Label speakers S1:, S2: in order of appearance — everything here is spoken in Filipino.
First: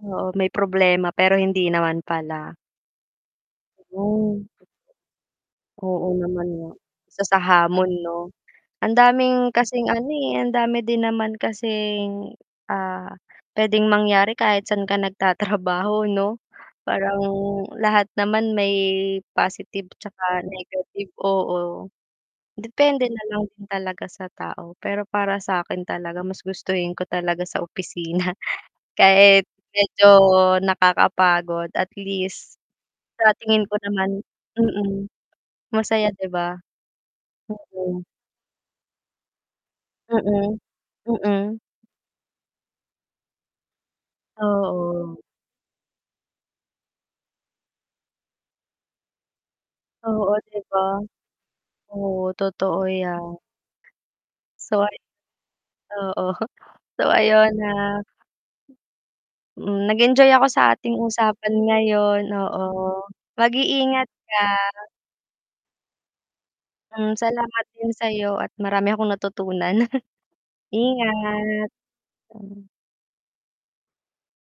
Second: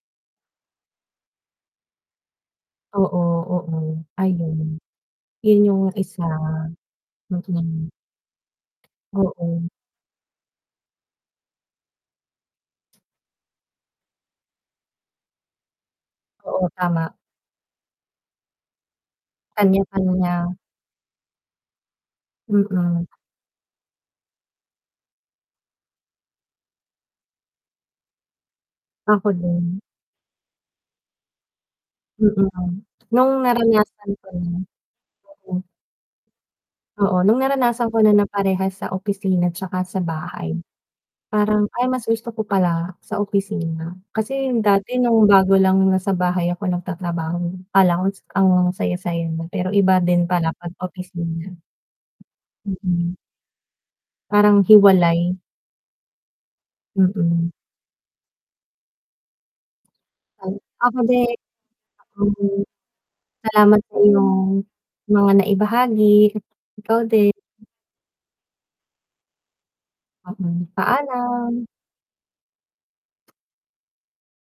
S1: Oo may problema pero hindi naman pala.
S2: Oo, oo
S1: Mm.
S2: ayun. Yun yung
S1: Oo
S2: isa.
S1: naman nga. Isa sa
S2: Mm.
S1: hamon 'no? Ang daming
S2: Oo.
S1: kasing ano eh, ang dami din naman kasing, ah, pwedeng mangyari kahit saan ka nagtatrabaho, 'no?
S2: Oo, tama.
S1: Parang lahat naman may positive, 'tsaka
S2: Kanya-kanya.
S1: negative oo.
S2: Mm.
S1: Depende nalang din talaga sa tao pero para sakin talaga mas gustuhin ko talaga sa opisina
S2: Ako
S1: kahit
S2: din.
S1: medyo nakakapagod at
S2: Oo
S1: least,
S2: nga.
S1: sa
S2: Nung
S1: tingin ko
S2: naranasan
S1: naman
S2: ko na.
S1: mm.
S2: Oo.
S1: Masaya di ba?
S2: Oo nung naranasan ko
S1: Mm.
S2: na na parehas sa opisina tsaka sa
S1: Mm.
S2: bahay,
S1: Mm.
S2: parang ay mas gusto ko pala sa opisina, kasi dati
S1: Oo.
S2: nung bago lang, nasa bahay ako nagtatrabaho, akala ko ang saya-saya na pero iba din
S1: Oo,
S2: pala
S1: di
S2: 'pag
S1: ba?
S2: opisina.
S1: Oo totoo
S2: Mm.
S1: yan.
S2: Parang
S1: So ay
S2: hiwalay.
S1: oo, so ayun
S2: Mm.
S1: na Mm, nag-enjoy ako
S2: Ay,
S1: sa ating
S2: ako di
S1: usapan ngayon,
S2: Mm.
S1: oo.
S2: Salamat sa
S1: Mag-iingat ka.
S2: iyong mga naibahagi, ikaw
S1: Hmm,
S2: din.
S1: salamat din sa'yo at marami akong natutunan.
S2: Mm, paalam.
S1: Ingat. Hmm.